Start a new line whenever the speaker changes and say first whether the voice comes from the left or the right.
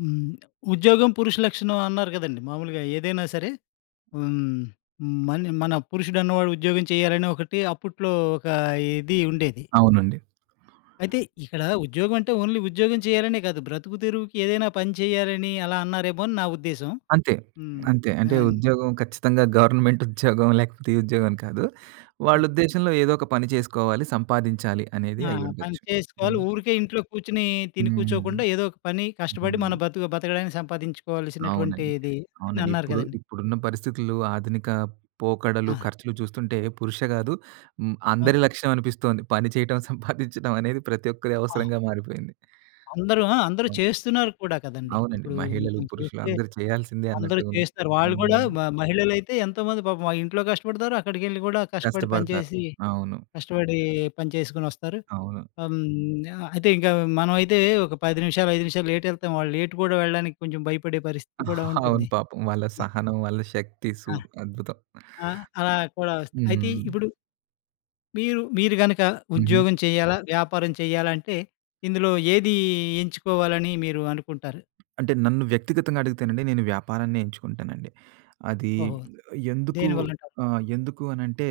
left: హ్మ్. ఉద్యోగం పురుష లక్షణం అన్నారు కదండీ! మామూలుగా ఏదైనా సరే, హ్మ్, మన పురుషుడన్నవాడు ఉద్యోగం చేయాలని ఒకటి అప్పట్లో ఒక ఇది ఉండేది.
right: అవునండి.
left: అయితే ఇక్కడ ఉద్యోగం అంటే ఓన్లీ ఉద్యోగం చేయాలనే కాదు. బ్రతుకు తెరువుకి ఏదైనా పని చేయాలని అలా అన్నారేమో అని నా ఉద్దేశం.
right: అంతే.
left: హ్మ్.
right: అంతే. అంటే
left: ఆన్.
right: ఉద్యోగం ఖచ్చితంగా గవర్నమెంట్ ఉద్యోగం లేకపోతే ఈ ఉద్యోగం అని కాదు.
left: ఆ!
right: వాళ్ళ ఉద్దేశంలో ఏదో ఒక పని చేసుకోవాలి, సంపాదించాలి అనేది
left: ఆ! పని
right: అయ్యుండొచ్చు.
left: చేసుకోవాలి.
right: హ్మ్.
left: ఊరికే ఇంట్లో కూర్చొని తిని కూర్చోకుండా
right: హ్మ్.
left: ఏదో ఒక పని కష్టపడి
right: హ్మ్.
left: మన బతుకు బతకడానికి
right: అవునండి.
left: సంపాదించుకోవాల్సినటువంటిది అని
right: అవునండి.
left: అన్నారు
right: ఇప్పుడు
left: కదండీ!
right: ఇప్పుడున్న పరిస్థితులు, ఆధునిక పోకడలు,
left: ఆ!
right: ఖర్చులు చూస్తుంటే పురుష కాదు
left: ఆ!
right: అందరి లక్ష్యం అనిపిస్తోంది. పని చేయటం, సంపాదించడం అనేది ప్రతి ఒక్కరి
left: ఆ!
right: అవసరంగా మారిపోయింది.
left: అందరూ, ఆ, అందరూ
right: అవును.
left: చేస్తున్నారు కూడా కదండీ!
right: అవునండి.
left: ఇప్పుడు
right: మహిళలు,
left: మనం
right: పురుషులు
left: చూస్తే
right: అందరూ చేయాల్సిందే
left: అందరూ
right: అన్నట్టుగా ఉంది.
left: చేస్తారు. వాళ్ళు కూడా
right: హ్మ్.
left: మహిళలైతే ఎంతోమంది పాపం వాళ్ళ ఇంట్లో కష్టపడతారు. అక్కడికెళ్ళి కూడా కష్టపడి
right: కష్టపడతారు.
left: పనిచేసి
right: అవును.
left: కష్టపడి పని చేసుకొనొస్తారు.
right: అవును.
left: హ్మ్. అయితే ఇంకా మనమైతే ఒక 10 నిమిషాలు, 5 నిమిషాలు లేట్ ఎళ్తాం. వాళ్ళు లేట్ కూడా వెళ్ళడానికి కొంచెం భయపడే పరిస్థితి కూడా
right: అవును
left: ఉంటుంది.
right: పాపం. వాళ్ళ సహనం, వాళ్ళ శక్తి
left: ఆ!
right: అద్భుతం.
left: ఆ! అలా కూడా వస్తాయి. అయితే
right: హ్మ్.
left: ఇప్పుడు మీరు మీరు గనక
right: హుహు.
left: ఉద్యోగం చేయాలా? వ్యాపారం చేయాలంటే ఇందులో ఏది ఎంచుకోవాలని మీరు అనుకుంటారు?
right: అంటే నన్ను వ్యక్తిగతంగా అడిగితేనండి నేను వ్యాపారాన్నే ఎంచుకుంటానండి. అది
left: ఓహో!
right: ఎందుకు
left: దేనివల్లంటారు?
right: ఎందుకు అనంటే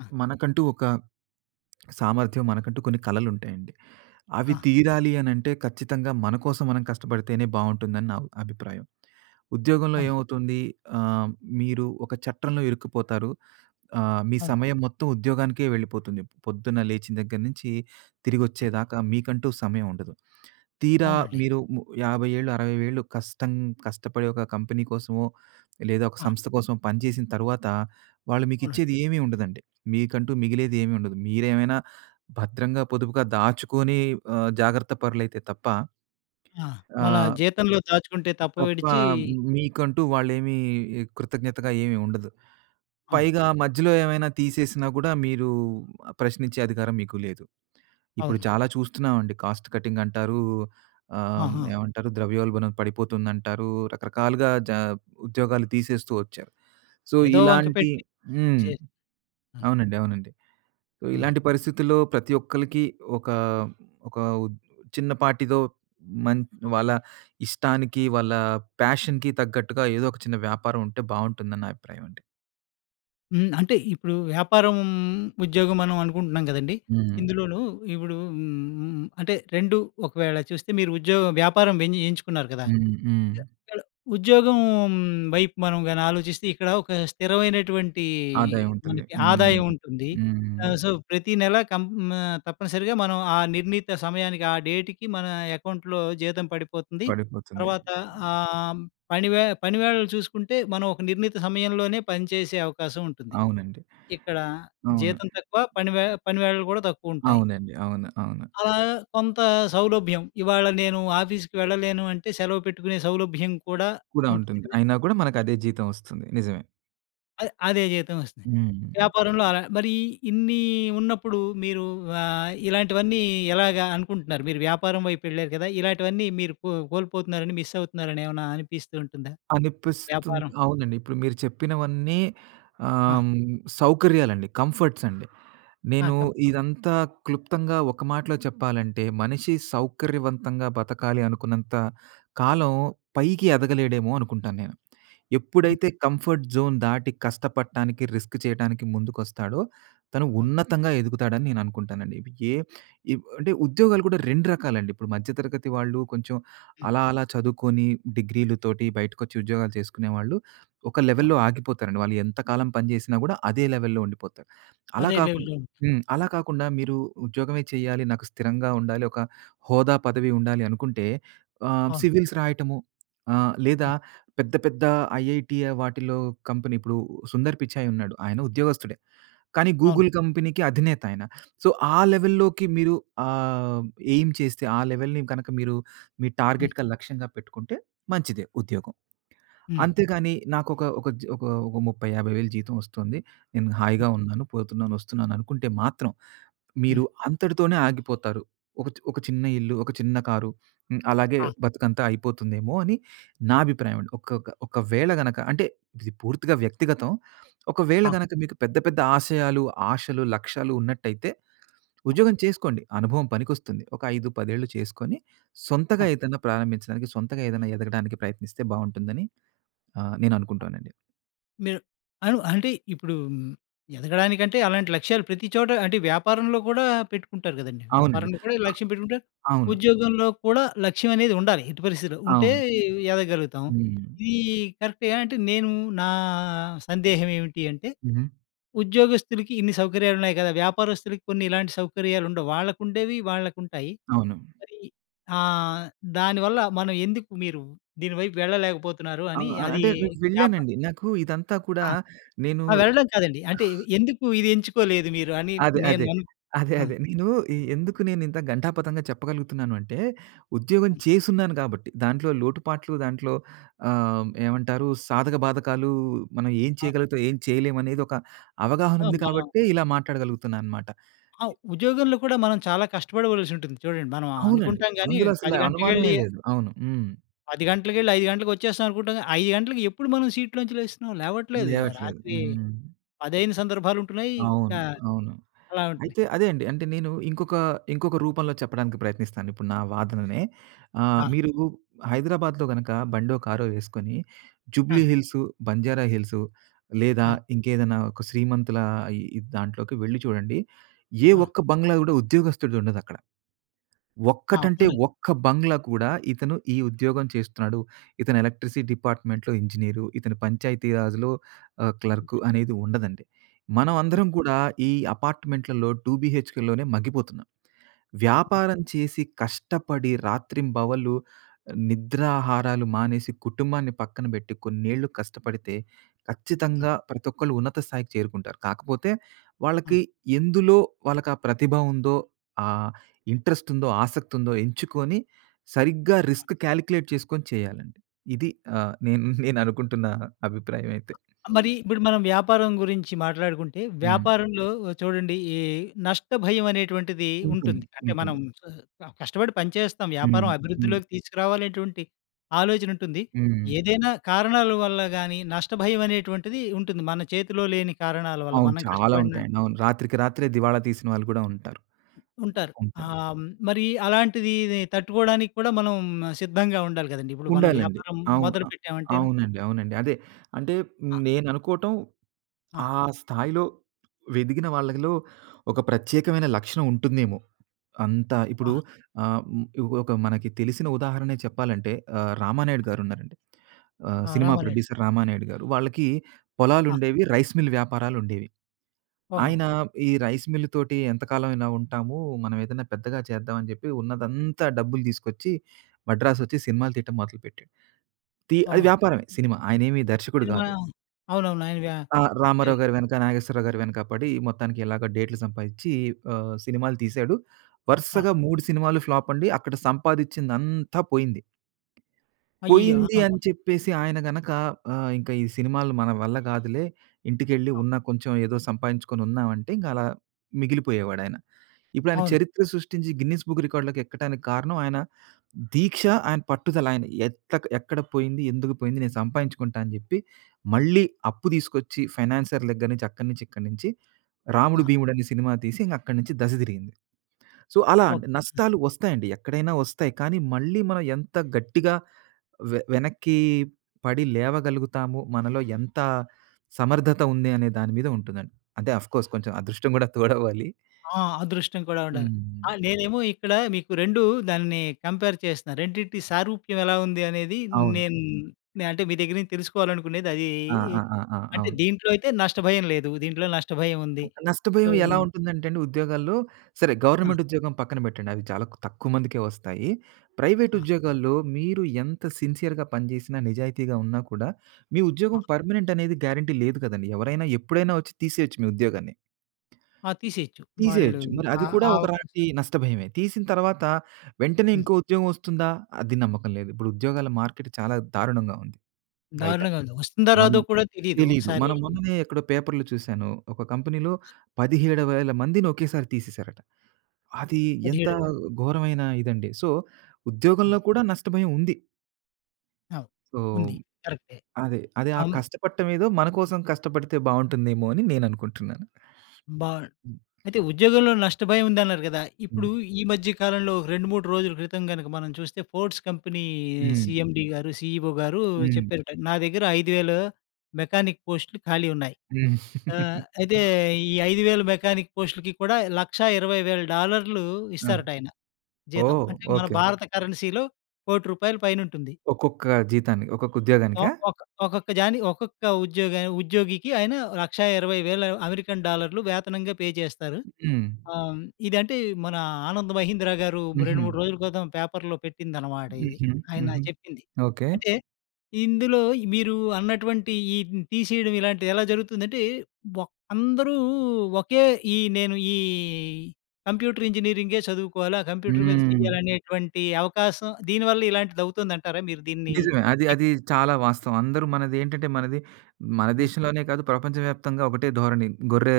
left: ఆ!
right: మనకంటూ ఒక సామర్థ్యం, మనకంటూ కొన్ని కలలుంటాయండి. అవి
left: ఆ!
right: తీరాలి అనంటే ఖచ్చితంగా మన కోసం మనం కష్టపడితేనే బావుంటుందని నా అభిప్రాయం. ఉద్యోగంలో
left: అవును.
right: ఏమవుతుంది ఆహ్, మీరు ఒక చట్రంలో ఇరుక్కుపోతారు. ఆ! మీ
left: అవును.
right: సమయం మొత్తం ఉద్యోగానికే వెళ్ళిపోతుంది. పొద్దున్న లేచిన దగ్గర నుంచి తిరిగొచ్చేదాకా మీకంటూ సమయం ఉండదు. తీరా
left: అవునండి.
right: మీరు 50 ఏళ్ళు, 60 ఏళ్ళు కష్టపడి ఒక కంపెనీ కోసమో, లేదా ఒక
left: ఆ!
right: సంస్థ కోసమో పనిచేసిన తర్వాత వాళ్ళు
left: అవునండి.
right: మీకిచ్చేది ఏమీ ఉండదండి. మీకంటూ మిగిలేది ఏమీ ఉండదు. మీరేమైనా భద్రంగా, పొదుపుగా దాచుకొని జాగ్రత్త పరులైతే తప్ప
left: ఆ! మన
right: ఆహ్
left: జీతంలో దాచుకుంటే తప్పు
right: తప్ప
left: విడిచి,
right: మీకంటూ వాళ్ళేమి కృతజ్ఞతగా ఏమి ఉండదు.
left: అవును,
right: పైగా మధ్యలో ఏమైనా తీసేసినా కూడా మీరు ప్రశ్నించే అధికారం మీకు లేదు. ఇప్పుడు
left: అవును.
right: చాలా చూస్తున్నామండి. కాస్ట్ కటింగ్ అంటారు.
left: ఆ! ఆ!
right: ఏమంటారు ద్రవ్యోల్బణం పడిపోతుందంటారు. రకరకాలుగా జ ఉద్యోగాలు తీసేస్తూ వచ్చారు. సో,
left: ఏదో వంక
right: ఇలాంటి
left: పెట్టి
right: హ్మ్.
left: చేసేస్తున్నాను. అవును.
right: అవునండి. అవునండి. సో,
left: అవును.
right: ఇలాంటి పరిస్థితుల్లో ప్రతి ఒక్కళ్ళకి ఒక ఒక ఉద్- చిన్నపాటిదో మన్ వాళ్ళ ఇష్టానికి, వాళ్ళ ప్యాషన్‌కి తగ్గట్టుగా ఏదో ఒక చిన్న వ్యాపారం ఉంటే బావుంటుందని నా అభిప్రాయం అండి.
left: హ్మ్. అంటే ఇప్పుడు వ్యాపారం, ఉద్యోగం మనం అనుకుంటున్నాం కదండీ!
right: హ్మ్.
left: ఇందులోనూ ఇప్పుడు, హ్మ్, అంటే 2 ఒకవేళ చూస్తే మీరు ఉద్యోగ వ్యాపారం వెన్ ఎంచుకున్నారు కదా!
right: హ్మ్.
left: ఇక్కడ ఉద్యోగం వైపు మనం గాని ఆలోచిస్తే ఇక్కడ ఒక స్థిరమైనటువంటి
right: ఆదాయం ఉంటుంది.
left: మనకి
right: హ్మ్.
left: ఆదాయం ఉంటుంది.
right: హ్మ్.
left: ఆహ్, సో, ప్రతి నెల కం, ఆహ్, తప్పనిసరిగా మనం ఆ నిర్ణీత సమయానికి, ఆ డేట్‌కి మన అకౌంట్‌లో జీతం పడిపోతుంది.
right: పడిపోతుంది.
left: తర్వాత, ఆహ్, పని వేళలు చూసుకుంటే మనం ఒక నిర్ణీత సమయంలోనే పని చేసే అవకాశం ఉంటుంది.
right: అవునండి.
left: ఇక్కడ
right: అవును.
left: జీతం తక్కువ, పని వేళలు కూడా తక్కువుంటాయి.
right: అవునండి. అవును. అవును.
left: అలా కొంత సౌలభ్యం. ఇవాళ నేను ఆఫీస్‌కి వెళ్ళలేను అంటే సెలవు పెట్టుకునే సౌలభ్యం కూడా
right: కూడా
left: ఉంటుంది
right: ఉంటుంది.
left: కదండీ.
right: అయినా కూడా మనకదే జీతం ఒస్తుంది. నిజమే.
left: అదే జీతం వస్తుంది.
right: హ్మ్.
left: వ్యాపారంలో అలా మరి ఇన్ని ఉన్నప్పుడు మీరు, ఆహ్, ఇలాంటివన్నీ ఎలాగా అనుకుంటున్నారు? మీరు వ్యాపారం వైపు వెళ్లారు కదా! ఇలాంటివన్నీ మీరు కోల్పోతున్నారని, మిస్ అవుతున్నారని ఏమన్నా అనిపిస్తూ ఉంటుందా?
right: అనిపిస్తుంది.
left: వ్యాపారం.
right: అవునండి. ఇప్పుడు మీరు చెప్పినవన్నీ
left: ఆ!
right: సౌకర్యాలండి. కంఫర్ట్స్ అండి.
left: ఆ!
right: నేను
left: కం.
right: ఇదంతా క్లుప్తంగా ఒక మాటలో చెప్పాలంటే, మనిషి సౌకర్యవంతంగా బతకాలి అనుకున్నంత కాలం పైకి ఎదగలేడేమో అనుకుంటాను నేను.
left: హ్మ్.
right: ఎప్పుడైతే కంఫర్ట్ జోన్ దాటి కష్టపడటానికి, రిస్క్ చేయటానికి ముందుకొస్తాడో, తను
left: అవును.
right: ఉన్నతంగా ఎదుగుతాడని నేను అనుకుంటానండి. ఇప్పు- ఏ ఇవ్ అంటే ఉద్యోగాలు కూడా 2 రకాలండి. ఇప్పుడు మధ్య తరగతి వాళ్ళు కొంచెం
left: హ్మ్.
right: అలా అలా చదువుకొని డిగ్రీలతోటి బయటకొచ్చి ఉద్యోగాలు చేసుకునేవాళ్ళు ఒక
left: ఓహో!
right: లెవెల్‌లో ఆగిపోతారండి. వాళ్ళు ఎంత కాలం పని చేసినా కూడా అదే లెవెల్‌లో ఉండిపోతారు. అలా
left: అదే
right: కాకుండా
left: లెవెల్‌లో ఉంది.
right: హ్మ్. అలా కాకుండా మీరు ఉద్యోగమే చేయాలి, నాకు స్థిరంగా ఉండాలి, ఒక హోదా, పదవి ఉండాలి అనుకుంటే
left: అవును.
right: సివిల్స్ రాయటము లేదా
left: హ్మ్.
right: పెద్ద పెద్ద ఐఐటీ వాటిలో కంపెనీ ఇప్పుడు 'సుందర్ పిచాయ్' ఉన్నాడు. ఆయన ఉద్యోగస్తుడే. కానీ
left: అవును.
right: గూగుల్ కంపెనీకి అధినేత ఆయన. సో, ఆ లెవెల్‌లోకి మీరు ఆహ్, ఎయిమ్ చేస్తే ఆ లెవెల్‌ని గనక మీరు మీ
left: హ్మ్.
right: టార్గెట్‌గా, లక్ష్యంగా పెట్టుకుంటే మంచిదే ఉద్యోగం.
left: హ్మ్.
right: అంతేగాని నాకొక ఒక జ ఒక ఒక 30, 50,000 జీతం వస్తుంది. నేను
left: హ్మ్.
right: హాయిగా ఉన్నాను, పోతున్నాను, వస్తున్నాను అనుకుంటే మాత్రం మీరు
left: హ్మ్.
right: అంతటితోనే ఆగిపోతారు. ఒక చిన్న ఇల్లు, ఒక చిన్న కారు, అలాగే
left: ఆ!
right: బతుకంతా అయిపోతుందేమో అని నా అభిప్రాయం అండి. ఒకవేళ గనక అంటే ఇది పూర్తిగా వ్యక్తిగతం. ఒకవేళ
left: ఆ!
right: గనక మీకు పెద్ద పెద్ద ఆశయాలు, ఆశలు, లక్ష్యాలు ఉన్నట్టయితే
left: ఆ!
right: ఉద్యోగం చేసుకోండి. అనుభవం పనికొస్తుంది. ఒక 5, 10 ఏళ్ళు చేసుకొని
left: ఆ!
right: సొంతగా ఏదైనా ప్రారంభించడానికి, సొంతగా ఏదైనా ఎదగడానికి ప్రయత్నిస్తే బావుంటుందని నేను అనుకుంటానండి.
left: మీరు అంటే ఇప్పుడు, హ్మ్, ఎదగడానికంటే అలాంటి లక్ష్యాలు ప్రతి చోట అంటే వ్యాపారంలో కూడా పెట్టుకుంటారు కదండీ!
right: అవునండి.
left: వ్యాపారంలో కూడా
right: అ
left: లక్ష్యం పెట్టుకుంటారు.
right: అవును.
left: ఉద్యోగంలో కూడా లక్ష్యం అనేది ఉండాలి. ఎట్టి పరిస్థితిలో ఉంటే
right: అవును.
left: ఎదగలుగుతాం.
right: హ్మ్.
left: ఇది కరెక్టే. అంటే నేను, నా సందేహం ఏమిటి అంటే
right: హుహు.
left: ఉద్యోగస్తులకి ఇన్ని సౌకర్యాలున్నాయి కదా! వ్యాపారస్తులకి కొన్ని ఇలాంటి సౌకర్యాలుండవు. వాళ్ళకుండేవి వాళ్ళకుంటాయి.
right: అవును.
left: మరి, ఆహ్, దానివల్ల మనం ఎందుకు మీరు దీని వైపు వెళ్ళలేకపోతున్నారు
right: ఆ!
left: అని
right: ఆ!
left: అది,
right: అంటే నేను
left: వ్యాపా
right: వెళ్ళానండి. నాకు ఇదంతా కూడా
left: ఆ!
right: నేను
left: ఆ! వెళ్ళడం కాదండి. అంటే ఎందుకు ఇది ఎంచుకోలేదు మీరు అని
right: అదే.
left: నేను
right: అదే. అదే.
left: ఆ!
right: అదే. నేను ఎందుకు నేను ఇంత ఘంటాపథంగా చెప్పగలుగుతున్నాను అంటే, ఉద్యోగం
left: ఆ!
right: చేసున్నాను కాబట్టి. దాంట్లో లోటుపాట్లు, దాంట్లో ఏమంటారు సాధక బాధకాలు మనం ఏం చేయగలుగుతాం, ఏం చేయలేం అనేది ఒక అవగాహన
left: ఆ!
right: ఉంది
left: మనం
right: కాబట్టే ఇలా మాట్లాడగలుగుతున్నా అన్నమాట.
left: ఆ! ఉద్యోగంలో కూడా మనం చాలా కష్టపడవలసి ఉంటుంది. చూడండి మనం
right: అవునండి.
left: అనుకుంటాం గానీ
right: అందులో అసలు
left: 10
right: అనుమానమే
left: గంటలకెళ్ళి
right: లేదు. అవును. హ్మ్.
left: 10 గంటలకెళ్ళి 5 గంటలకొచ్చేస్తాం అనుకుంటాం గానీ 5 గంటలకి ఎప్పుడు మనం సీట్లోంచి లేస్తున్నాం? లేవట్లేదు.
right: లేవట్లేదు.
left: రాత్రి
right: హ్మ్.
left: 10 అయిన సందర్భాలుంటున్నాయి.
right: అవును.
left: ఆహ్,
right: అవును.
left: అలా ఉంటున్నాయి.
right: అయితే అదే అండి. ఇంకొక రూపంలో చెప్పడానికి ప్రయత్నిస్తాను ఇప్పుడు నా వాదననే.
left: ఆ!
right: మీరు హైదరాబాద్‌లో గనక బండో, కారో వేసుకొని
left: ఆ!
right: జూబ్లీ హిల్స్, బంజారా హిల్స్ లేదా
left: ఆ!
right: ఇంకేదైనా ఒక శ్రీమంతుల ఈ ఈ దాంట్లోకి వెళ్లి చూడండి. ఏ
left: ఆ!
right: ఒక్క బంగ్లా కూడా ఉద్యోగస్తుడిది ఉండదక్కడ.
left: ఆ!
right: ఒక్కటంటే
left: ఉండదు.
right: ఒక్క బంగ్లా కూడా ఇతను ఈ ఉద్యోగం చేస్తున్నాడు. ఇతను ఎలక్ట్రిసిటీ డిపార్ట్‌మెంట్‌లో ఇంజినీరు, ఇతను పంచాయతీ రాజ్‌లో క్లర్కు అనేది ఉండదండి. మనం
left: ఆ!
right: అందరం కూడా ఈ అపార్ట్‌మెంట్‌లలో 2 బీహెచ్‌కేలోనే మగ్గిపోతున్నాం.
left: హ్మ్.
right: వ్యాపారం చేసి కష్టపడి రాత్రింబవళ్ళు నిద్రాహారాలు మానేసి, కుటుంబాన్ని పక్కన బెట్టి కొన్నేళ్ళు కష్టపడితే
left: హ్మ్.
right: ఖచ్చితంగా ప్రతి ఒక్కళ్ళు ఉన్నత స్థాయికి చేరుకుంటారు. కాకపోతే
left: ఆ!
right: వాళ్ళకి ఎందులో వాళ్ళకి ఆ ప్రతిభ ఉందో, ఆ ఇంట్రెస్ట్ ఉందో, ఆసక్తి ఉందో ఎంచుకొని సరిగ్గా రిస్క్ కాలిక్యులేట్ చేసుకొని చేయాలండి. ఇది నేను నేననుకుంటున్న అభిప్రాయం అయితే.
left: మరి ఇప్పుడు మనం వ్యాపారం గురించి మాట్లాడుకుంటే,
right: హ్మ్.
left: వ్యాపారంలో చూడండి ఈ నష్టభయం అనేటువంటిది
right: ఉంటుంది.
left: ఉంటుంది. అంటే మనం,
right: ఉంటుంది.
left: ఆహ్, కష్టపడి పనిచేస్తాం.
right: హ్మ్.
left: వ్యాపారం
right: హ్మ్.
left: అభివృద్ధిలోకి తీసుకురావాలనేటువంటి ఆలోచన ఉంటుంది.
right: హ్మ్.
left: ఏదైనా కారణాల వల్ల గాని నష్టభయం అనేటువంటిది ఉంటుంది. మన చేతిలో లేని కారణాల వల్ల
right: అవును.
left: మనం
right: చాలా
left: కష్టపడిన
right: ఉంటాయండి. అవును. రాత్రికి రాత్రే దివాళా తీసిన వాళ్ళు గూడా ఉంటారు.
left: ఉంటారు.
right: ఉంటారు.
left: ఆహ్, మరి అలాంటిది తట్టుకోవడానికి కూడా మనం సిద్ధంగా ఉండాలి కదండీ! ఇప్పుడు మనం
right: ఉండాలండి.
left: వ్యాపారం
right: అవు అ
left: మొదలుపెట్టామంటేను,
right: అవునండి. అవునండి. అదే. అంటే
left: ఆ!
right: నేననుకోవటం
left: ఆ!
right: ఆ స్థాయిలో వెదిగిన వాళ్ళలో ఒక ప్రత్యేకమైన లక్షణం ఉంటుందేమో! అంత
left: ఆ!
right: ఇప్పుడు ఆహ్, హ్మ్, ఒక మనకి తెలిసిన ఉదాహరణే చెప్పాలంటే రామానాయుడు గారున్నారండి.
left: ఆ!
right: సినిమా
left: రామారాయుడు.
right: ప్రొడ్యూసర్ రామానాయుడు గారు. వాళ్ళకి
left: ఆ!
right: పొలాలుండేవి. రైస్ మిల్ వ్యాపారాలుండేవి.
left: ఓహో!
right: ఆయన ఈ రైస్ మిల్ తోటి ఎంతకాలం ఇలా ఉంటాము. మనం ఏదైనా పెద్దగా చేద్దాం అని చెప్పి ఉన్నదంతా డబ్బులు తీసుకొచ్చి మద్రాసొచ్చి సినిమాలు తీయటం మొదలుపెట్టాడు. అది
left: ఓహో!
right: వ్యాపారమే సినిమా. ఆయనేమి దర్శకుడు
left: నేను మన,
right: కాదు.
left: అవునవును. ఆయన
right: ఆ!
left: అంటే,
right: రామారావు గారి వెనక, నాగేశ్వరరావు గారి వెనక పడి మొత్తానికి ఎలాగో డేట్లు సంపాదిచ్చి సినిమాలు తీశాడు.
left: ఆ!
right: వరుసగా 3 సినిమాలు ఫ్లాప్ అండి. అక్కడ సంపాదిచ్చిందంతా పోయింది.
left: అయ్యయ్యో!
right: పోయింది
left: ఆహా!
right: అని చెప్పేసి ఆయన గనక ఇంక ఈ సినిమాలు మన వల్ల గాదులే, ఇంటికెళ్ళి
left: ఆ!
right: ఉన్న కొంచెం ఏదో సంపాదించుకొని ఉన్నామంటే ఇంక అలా మిగిలిపోయేవాడాయన. ఇప్పుడాయన
left: అవును.
right: చరిత్ర సృష్టించి గిన్నిస్ బుక్ రికార్డ్‌లకి ఎక్కటానికి కారణం ఆయన దీక్ష, ఆయన పట్టుదల. ఆయన ఎక్కడ పోయింది, ఎందుకు పోయింది, నేను సంపాదించుకుంటా అని జెప్పి మళ్ళీ అప్పు తీసుకొచ్చి ఫైనాన్సర్ దగ్గర నుంచి, అక్కడి నుంచి, ఇక్కడి నుంచి
left: ఆ!
right: 'రాముడు భీముడు' అనే సినిమా తీసి ఇంక అక్కడి నుంచి దశ తిరిగింది. సో, అలా
left: ఓకే.
right: అండి. నష్టాలు వస్తాయండి. ఎక్కడైనా వస్తాయి. కానీ మళ్ళీ మనం ఎంత గట్టిగా వెనక్కి పడి లేవగలుగుతాము. మనలో ఎంత సమర్థత ఉంది అనే దాని మీద ఉంటుందండి. అంటే ఆఫ్‌కోర్స్ కొంచెం అదృష్టం గూడా తోడవ్వాలి.
left: ఆ! అదృష్టం కూడా ఉండాలి.
right: హ్మ్.
left: ఆ! నేనేమో ఇక్కడ మీకు 2 దాన్ని కంపేర్ చేస్తున్నా. రెండిటి సారూప్యం ఎలా ఉంది అనేది
right: అవును.
left: నేను అంటే మీ దగ్గర నుంచి తెలుసుకోవాలనుకునేది అది.
right: ఆ! ఆ! ఆ! ఆ!
left: అంటే
right: అవును.
left: దీంట్లో అయితే నష్టభయం లేదు. దీంట్లో నష్టభయం ఉంది. సో,
right: నష్టభయం ఎలా ఉంటుందంటే అండి ఉద్యోగాల్లో సరే
left: ఆ!
right: గవర్నమెంట్ ఉద్యోగం పక్కన పెట్టండి. అవి చాలా తక్కువ మందికే వస్తాయి. ప్రైవేట్
left: ఆ!
right: ఉద్యోగాల్లో మీరు ఎంత సిన్సియర్‌గా పనిచేసినా, నిజాయితీగా ఉన్నా కూడా మీ ఉద్యోగం
left: ఆ!
right: పర్మనెంట్ అనేది గ్యారంటీ లేదు కదండీ. ఎవరైనా ఎప్పుడైనా వచ్చి తీసేయొచ్చు మీ ఉద్యోగాన్ని.
left: ఆ! తీసేయొచ్చు. వాళ్ళు,
right: తీసేయొచ్చు. మరి అది
left: ఆ,
right: కూడా
left: ఆ అవకాశం.
right: ఒకలాంటి నష్టభయమే. తీసిన తర్వాత వెంటనే
left: హ్మ్.
right: ఇంకో ఉద్యోగం వస్తుందా? అది నమ్మకం లేదు. ఇప్పుడు ఉద్యోగాల మార్కెట్ చాలా దారుణంగా ఉంది బయట.
left: దారుణంగా ఉంది. వస్తుందో
right: మనం
left: రాదో కూడా తెలీదు.
right: తెలీదు.
left: ఒకసారి
right: మనం మొన్ననే ఎక్కడో పేపర్‌లో చూసాను. ఒక కంపెనీలో 17,000 మందిని ఒకేసారి తీసేసారట. అది ఎంత
left: 17
right: ఘోరమైన ఇదండి. సో,
left: ఆ!
right: ఉద్యోగంలో కూడా నష్టభయం ఉంది.
left: అవును.
right: సో,
left: ఉంది. కరెక్టే.
right: అదే. అదే ఆ
left: అం
right: కష్టపడటం ఏదో మన కోసం కష్టపడితే బావుంటుందేమో అని నేననుకుంటున్నాను.
left: బా
right: హ్మ్.
left: అయితే ఉద్యోగంలో నష్టభయం ఉందన్నారు కదా!
right: హ్మ్.
left: ఇప్పుడు ఈ మధ్య కాలంలో ఒక 2, 3 రోజుల క్రితం గనక మనం చూస్తే ఫోర్డ్స్ కంపెనీ
right: హ్మ్.
left: సీఎండీ గారు, సీఈఓ గారు
right: హ్మ్.
left: చెప్పారట. నా దగ్గర 5,000 మెకానిక్ పోస్టులు ఖాళీ ఉన్నాయి.
right: హ్మ్.
left: ఆహ్, అయితే ఈ 5,000 మెకానిక్ పోస్టులకి కూడా $1,20,000
right: ఆ!
left: ఇస్తారట ఆయన జీతం.
right: ఓహ్!
left: అంటే మన
right: ఓకే.
left: భారత కరెన్సీలో రూ. 1,00,00,000 పైనుంటుంది.
right: ఒక్కొక్క జీతానికి, ఒక్కొక్క
left: ఒ
right: ఉద్యోగానికా?
left: ఒక ఒక్కొక్క ఒక్కొక్క ఉద్యోగికి ఆయన 1,20,000 అమెరికన్ డాలర్లు వేతనంగా పే చేస్తారు.
right: హ్మ్.
left: ఆ! ఇదంటే మన 'ఆనంద్ మహీంద్రా' గారు
right: హుహు.
left: 2, 3 రోజుల క్రితం పేపర్‌లో పెట్టిందనమాట ఇది.
right: హుహు.
left: ఆయన
right: హుహు.
left: చెప్పింది.
right: ఓకే.
left: అంటే ఇందులో మీరు అన్నటువంటి ఈ తీసేయడం ఇలాంటిది ఎలా జరుగుతుందంటే అందరూ ఒకే, ఈ నేను ఈ కంప్యూటర్ ఇంజినీరింగే చదువుకోవాలి. ఆ కంప్యూటర్ మీద
right: హ్మ్.
left: చేయాలనేటువంటి అవకాశం దీనివల్ల ఇలాంటిదవుతుందంటారా? మీరు దీన్ని
right: నిజమే. అది
left: మీకు,
right: అది చాలా వాస్తవం. అందరూ మనదేంటంటే మన
left: ఆ!
right: దేశంలోనే కాదు ప్రపంచవ్యాప్తంగా ఒకటే ధోరణి. గొర్రె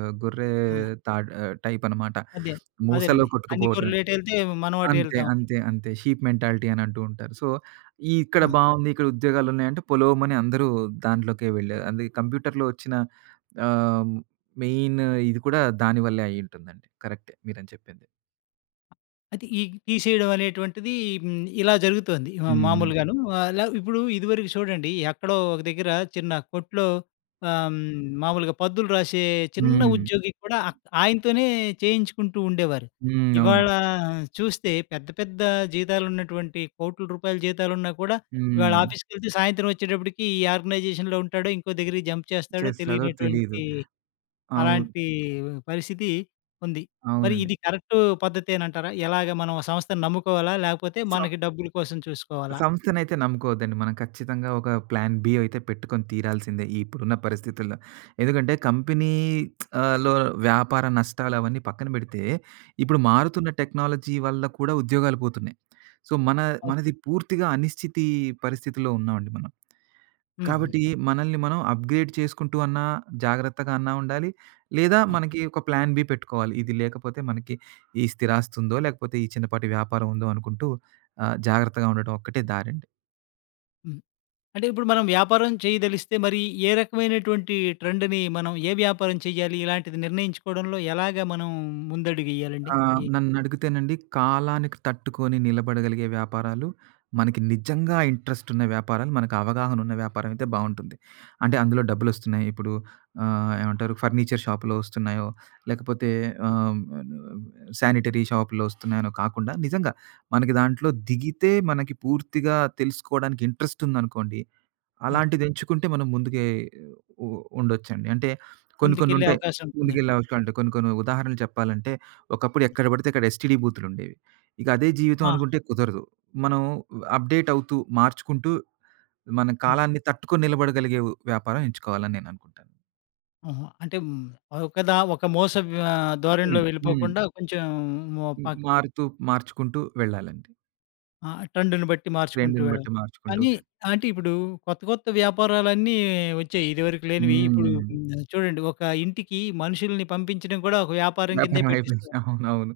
right: ఆహ్, గొర్రె
left: ఆ!
right: టైపనమాట.
left: అదే.
right: మూసలో
left: అదేనండి. అన్ని
right: కొట్టుకుపోవటమే.
left: కొర్రలు ఎటెళ్తే మనం
right: అంతే.
left: అటెళ్తాం.
right: అంతే. అంతే. షీప్ మెంటాలిటీ అని అంటూ ఉంటారు. సో, ఇక్కడ
left: ఆ!
right: బావుంది, ఇక్కడ ఉద్యోగాలున్నాయంటే పొలోమని అందరూ దాంట్లోకే వెళ్ళారు. అది కంప్యూటర్‌లో వచ్చిన ఆహ్, మెయిన్ ఇది కూడా దాని వల్లే అయ్యుంటుందండి. కరెక్టే మీరని చెప్పింది.
left: అయితే ఈ తీసేయడం అనేటువంటిది, హ్మ్, ఇలా జరుగుతోంది. మా, హ్మ్,
right: హ్మ్.
left: మామూలుగాను. ఆహ్, ఇప్పుడు ఇదివరకు చూడండి ఎక్కడో ఒక దగ్గర చిన్న కొట్లో, ఆహ్, హ్మ్, మామూలుగా పద్దులు రాసే చిన్న
right: హ్మ్.
left: ఉద్యోగి కూడా ఆయనతోనే చేయించుకుంటూ ఉండేవారు.
right: హ్మ్. అవును.
left: ఇవాళ, హ్మ్, చూస్తే పెద్ద పెద్ద జీతాలున్నటువంటి కోట్ల రూపాయల జీతాలున్నా కూడా ఇవాళ, హ్మ్,
right: హ్మ్.
left: ఆఫీస్‌కెళ్తే సాయంత్రం వచ్చేటప్పటికి ఈ ఆర్గనైజేషన్‌లో ఉంటాడో, ఇంకో దగ్గరికి జంప్ చేస్తాడో
right: చేస్తారో తెలీదు.
left: తెలియనటువంటి
right: అవును.
left: అలాంటి పరిస్థితి ఉంది. మరి
right: అవునండి.
left: ఇది కరెక్ట్ పద్ధతేనంటారా? ఎలాగ మనం ఆ సంస్థను నమ్ముకోవాలా? లేకపోతే
right: సో
left: మనకి డబ్బుల కోసం చూసుకోవాలా?
right: సంస్థనైతే నమ్ముకోవద్దండి. మనం ఖచ్చితంగా ఒక ప్లాన్ బి అయితే పెట్టుకొని తీరాల్సిందే ఈ ఇప్పుడున్న పరిస్థితుల్లో. ఎందుకంటే కంపెనీ ఆహ్, లో వ్యాపార నష్టాలు అవన్నీ పక్కన పెడితే, ఇప్పుడు మారుతున్న టెక్నాలజీ వల్ల కూడా ఉద్యోగాలు పోతున్నాయి. సో, మన
left: అవును.
right: మనది పూర్తిగా అనిశ్చితి పరిస్థితిలో ఉన్నామండి మనం.
left: హ్మ్. హ్మ్.
right: కాబట్టి మనల్ని మనం అప్‌గ్రేడ్ చేసుకుంటూ అన్నా, జాగ్రత్తగా అన్నా ఉండాలి. లేదా
left: ఆ!
right: మనకి ఒక ప్లాన్ బి పెట్టుకోవాలి. ఇది లేకపోతే మనకి ఈ స్థిరాస్తుందో, లేకపోతే ఈ చిన్నపాటి వ్యాపారం ఉందో అనుకుంటూ జాగ్రత్తగా ఉండటం ఒక్కటే దారండి.
left: హ్మ్. అంటే ఇప్పుడు మనం వ్యాపారం చేయదలిస్తే మరి ఏ రకమైనటువంటి ట్రెండ్‌ని మనం ఏ వ్యాపారం చేయాలి? ఇలాంటిది నిర్ణయించుకోవడంలో ఎలాగ మనం ముందడుగేయాలండి?
right: ఆ!
left: ఈ,
right: నన్నడిగితేనండి కాలానికి తట్టుకొని నిలబడగలిగే వ్యాపారాలు, మనకి నిజంగా ఇంట్రెస్టున్న వ్యాపారాలు, మనకు అవగాహనున్న వ్యాపారం అయితే బావుంటుంది. అంటే అందులో డబ్బులొస్తున్నాయి. ఇప్పుడు ఏమంటారు ఫర్నిచర్ షాపులో వస్తున్నాయో, లేకపోతే ఆహ్, శానిటరీ షాపులో వస్తున్నాయనో కాకుండా నిజంగా మనకి దాంట్లో దిగితే మనకి పూర్తిగా తెలుసుకోవడానికి ఇంట్రెస్టుందనుకోండి
left: హ్మ్,
right: అలాంటిదెంచుకుంటే మనం ముందుకే ఉ ఉండొచ్చండి. అంటే కొన్ని
left: ముందుకెళ్ళే
right: కొన్నుంటాయి.
left: అవకాశం
right: ముందుకెళ్ళే అవకాశాలు ఉంటాయి.
left: ఉంటుందంటారు.
right: ముందుకెళ్ళవచ్చు. అంటే కొన్ని కొన్ని ఉదాహరణలు చెప్పాలంటే, ఒకప్పుడు ఎక్కడ పడితే అక్కడ ఎస్టీడీ బూతులుండేవి. ఇక అదే జీవితం
left: ఆ!
right: అనుకుంటే కుదరదు. మనం అప్‌డేట్ అవుతూ, మార్చుకుంటూ మన
left: ఆ!
right: కాలాన్ని తట్టుకొని నిలబడగలిగే వ్యాపారం ఎంచుకోవాలని నేననుకుంటాను.
left: ఆహా! అంటే, హ్మ్, ఒక మోసపు, ఆహ్, ధోరణిలో
right: హ్మ్. హ్మ్.
left: వెళ్ళిపోకుండా కొంచెం, మొ
right: హ్మ్.
left: పక్
right: మారుతూ, మార్చుకుంటూ వెళ్ళాలండి.
left: ఆ! ట్రెండ్‌ని బట్టి మార్చుకుంటూ
right: ట్రెండ్‌ని
left: వెళ్ళాలి.
right: బట్టి మార్చుకుంటూ.
left: కానీ అంటే ఇప్పుడు కొత్త కొత్త వ్యాపారాలన్నీ వచ్చాయి. ఇదివరకు లేనివి. ఇప్పుడు,
right: హ్మ్.
left: హ్మ్, చూడండి ఒక ఇంటికి మనుషుల్ని పంపించడం కూడా ఒక వ్యాపారం కిందే
right: వ్యాపారం అయిపోయింది.
left: పెట్టిస్తారు.
right: అవునవును.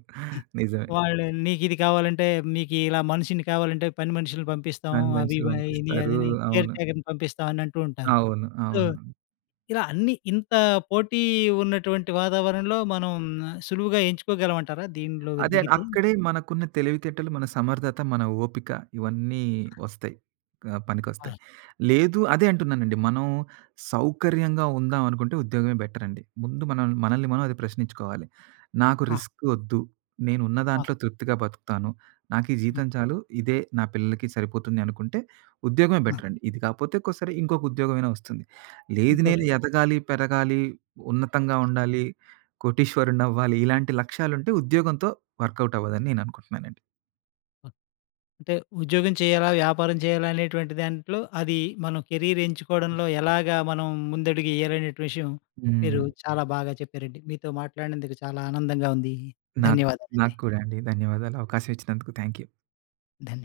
right: నిజమే.
left: వాళ్ళు, "నీకిది కావాలంటే మీకు ఇలా మనిషిని కావాలంటే పని మనుషుల్ని పంపిస్తాం.
right: కానీ
left: అవి
right: మనుషులు
left: ఇవి ఇది
right: పంపిస్తారు.
left: అదిని కేర్
right: అవును.
left: టేకర్‌ని పంపిస్తాం" అని అంటూ ఉంటారు.
right: అవును.
left: సో,
right: అవును.
left: ఇలా అన్ని ఇంత పోటీ ఉన్నటువంటి వాతావరణంలో మనం సులువుగా ఎంచుకోగలమంటారా దీనిలో
right: అదే
left: దిగితే?
right: అక్కడే మనకున్న తెలివితేటలు, మన సమర్థత, మన ఓపిక ఇవన్నీ వస్తాయి.
left: ఆ!
right: పనికొస్తాయి. లేదు అదే అంటున్నానండి. మనం సౌకర్యంగా ఉందాం అనుకుంటే ఉద్యోగమే బెటర్ అండి. ముందు మనం మనల్ని మనం అది ప్రశ్నించుకోవాలి. నాకు
left: ఆ!
right: రిస్క్ ఒద్దు. నేను ఉన్న
left: ఆ!
right: దాంట్లో తృప్తిగా బతుకుతాను. నాకు ఈ
left: ఆ!
right: జీతం చాలు. ఇదే నా పిల్లలకి సరిపోతుంది అనుకుంటే ఉద్యోగమే
left: ఆ!
right: బెటర్ అండి. ఇది కాకపోతే ఒక్కోసారి ఇంకొక ఉద్యోగమైనా వస్తుంది. లేదు నేను
left: ఇంకోటి,
right: ఎదగాలి, పెరగాలి, ఉన్నతంగా ఉండాలి, కోటీశ్వరుడినవ్వాలి ఇలాంటి లక్ష్యాలుంటే ఉద్యోగంతో వర్కౌట్ అవ్వదని నేననుకుంటున్నానండి.
left: అంటే ఉద్యోగం చేయాలా? వ్యాపారం చేయాలా? అనేటువంటి దాంట్లో అది మనం కెరీర్ ఎంచుకోవడంలో ఎలాగా మనం ముందడుగు ఎయ్యాలనే విషయం
right: హ్మ్.
left: మీరు చాలా బాగా చెప్పారండి. మీతో మాట్లాడినందుకు చాలా ఆనందంగా ఉంది.
right: నాకు
left: ధన్యవాదాలండి.
right: నాకు కూడా అండి. ధన్యవాదాలు. అవకాశం ఇచ్చినందుకు థాంక్ యూ.
left: ధన్య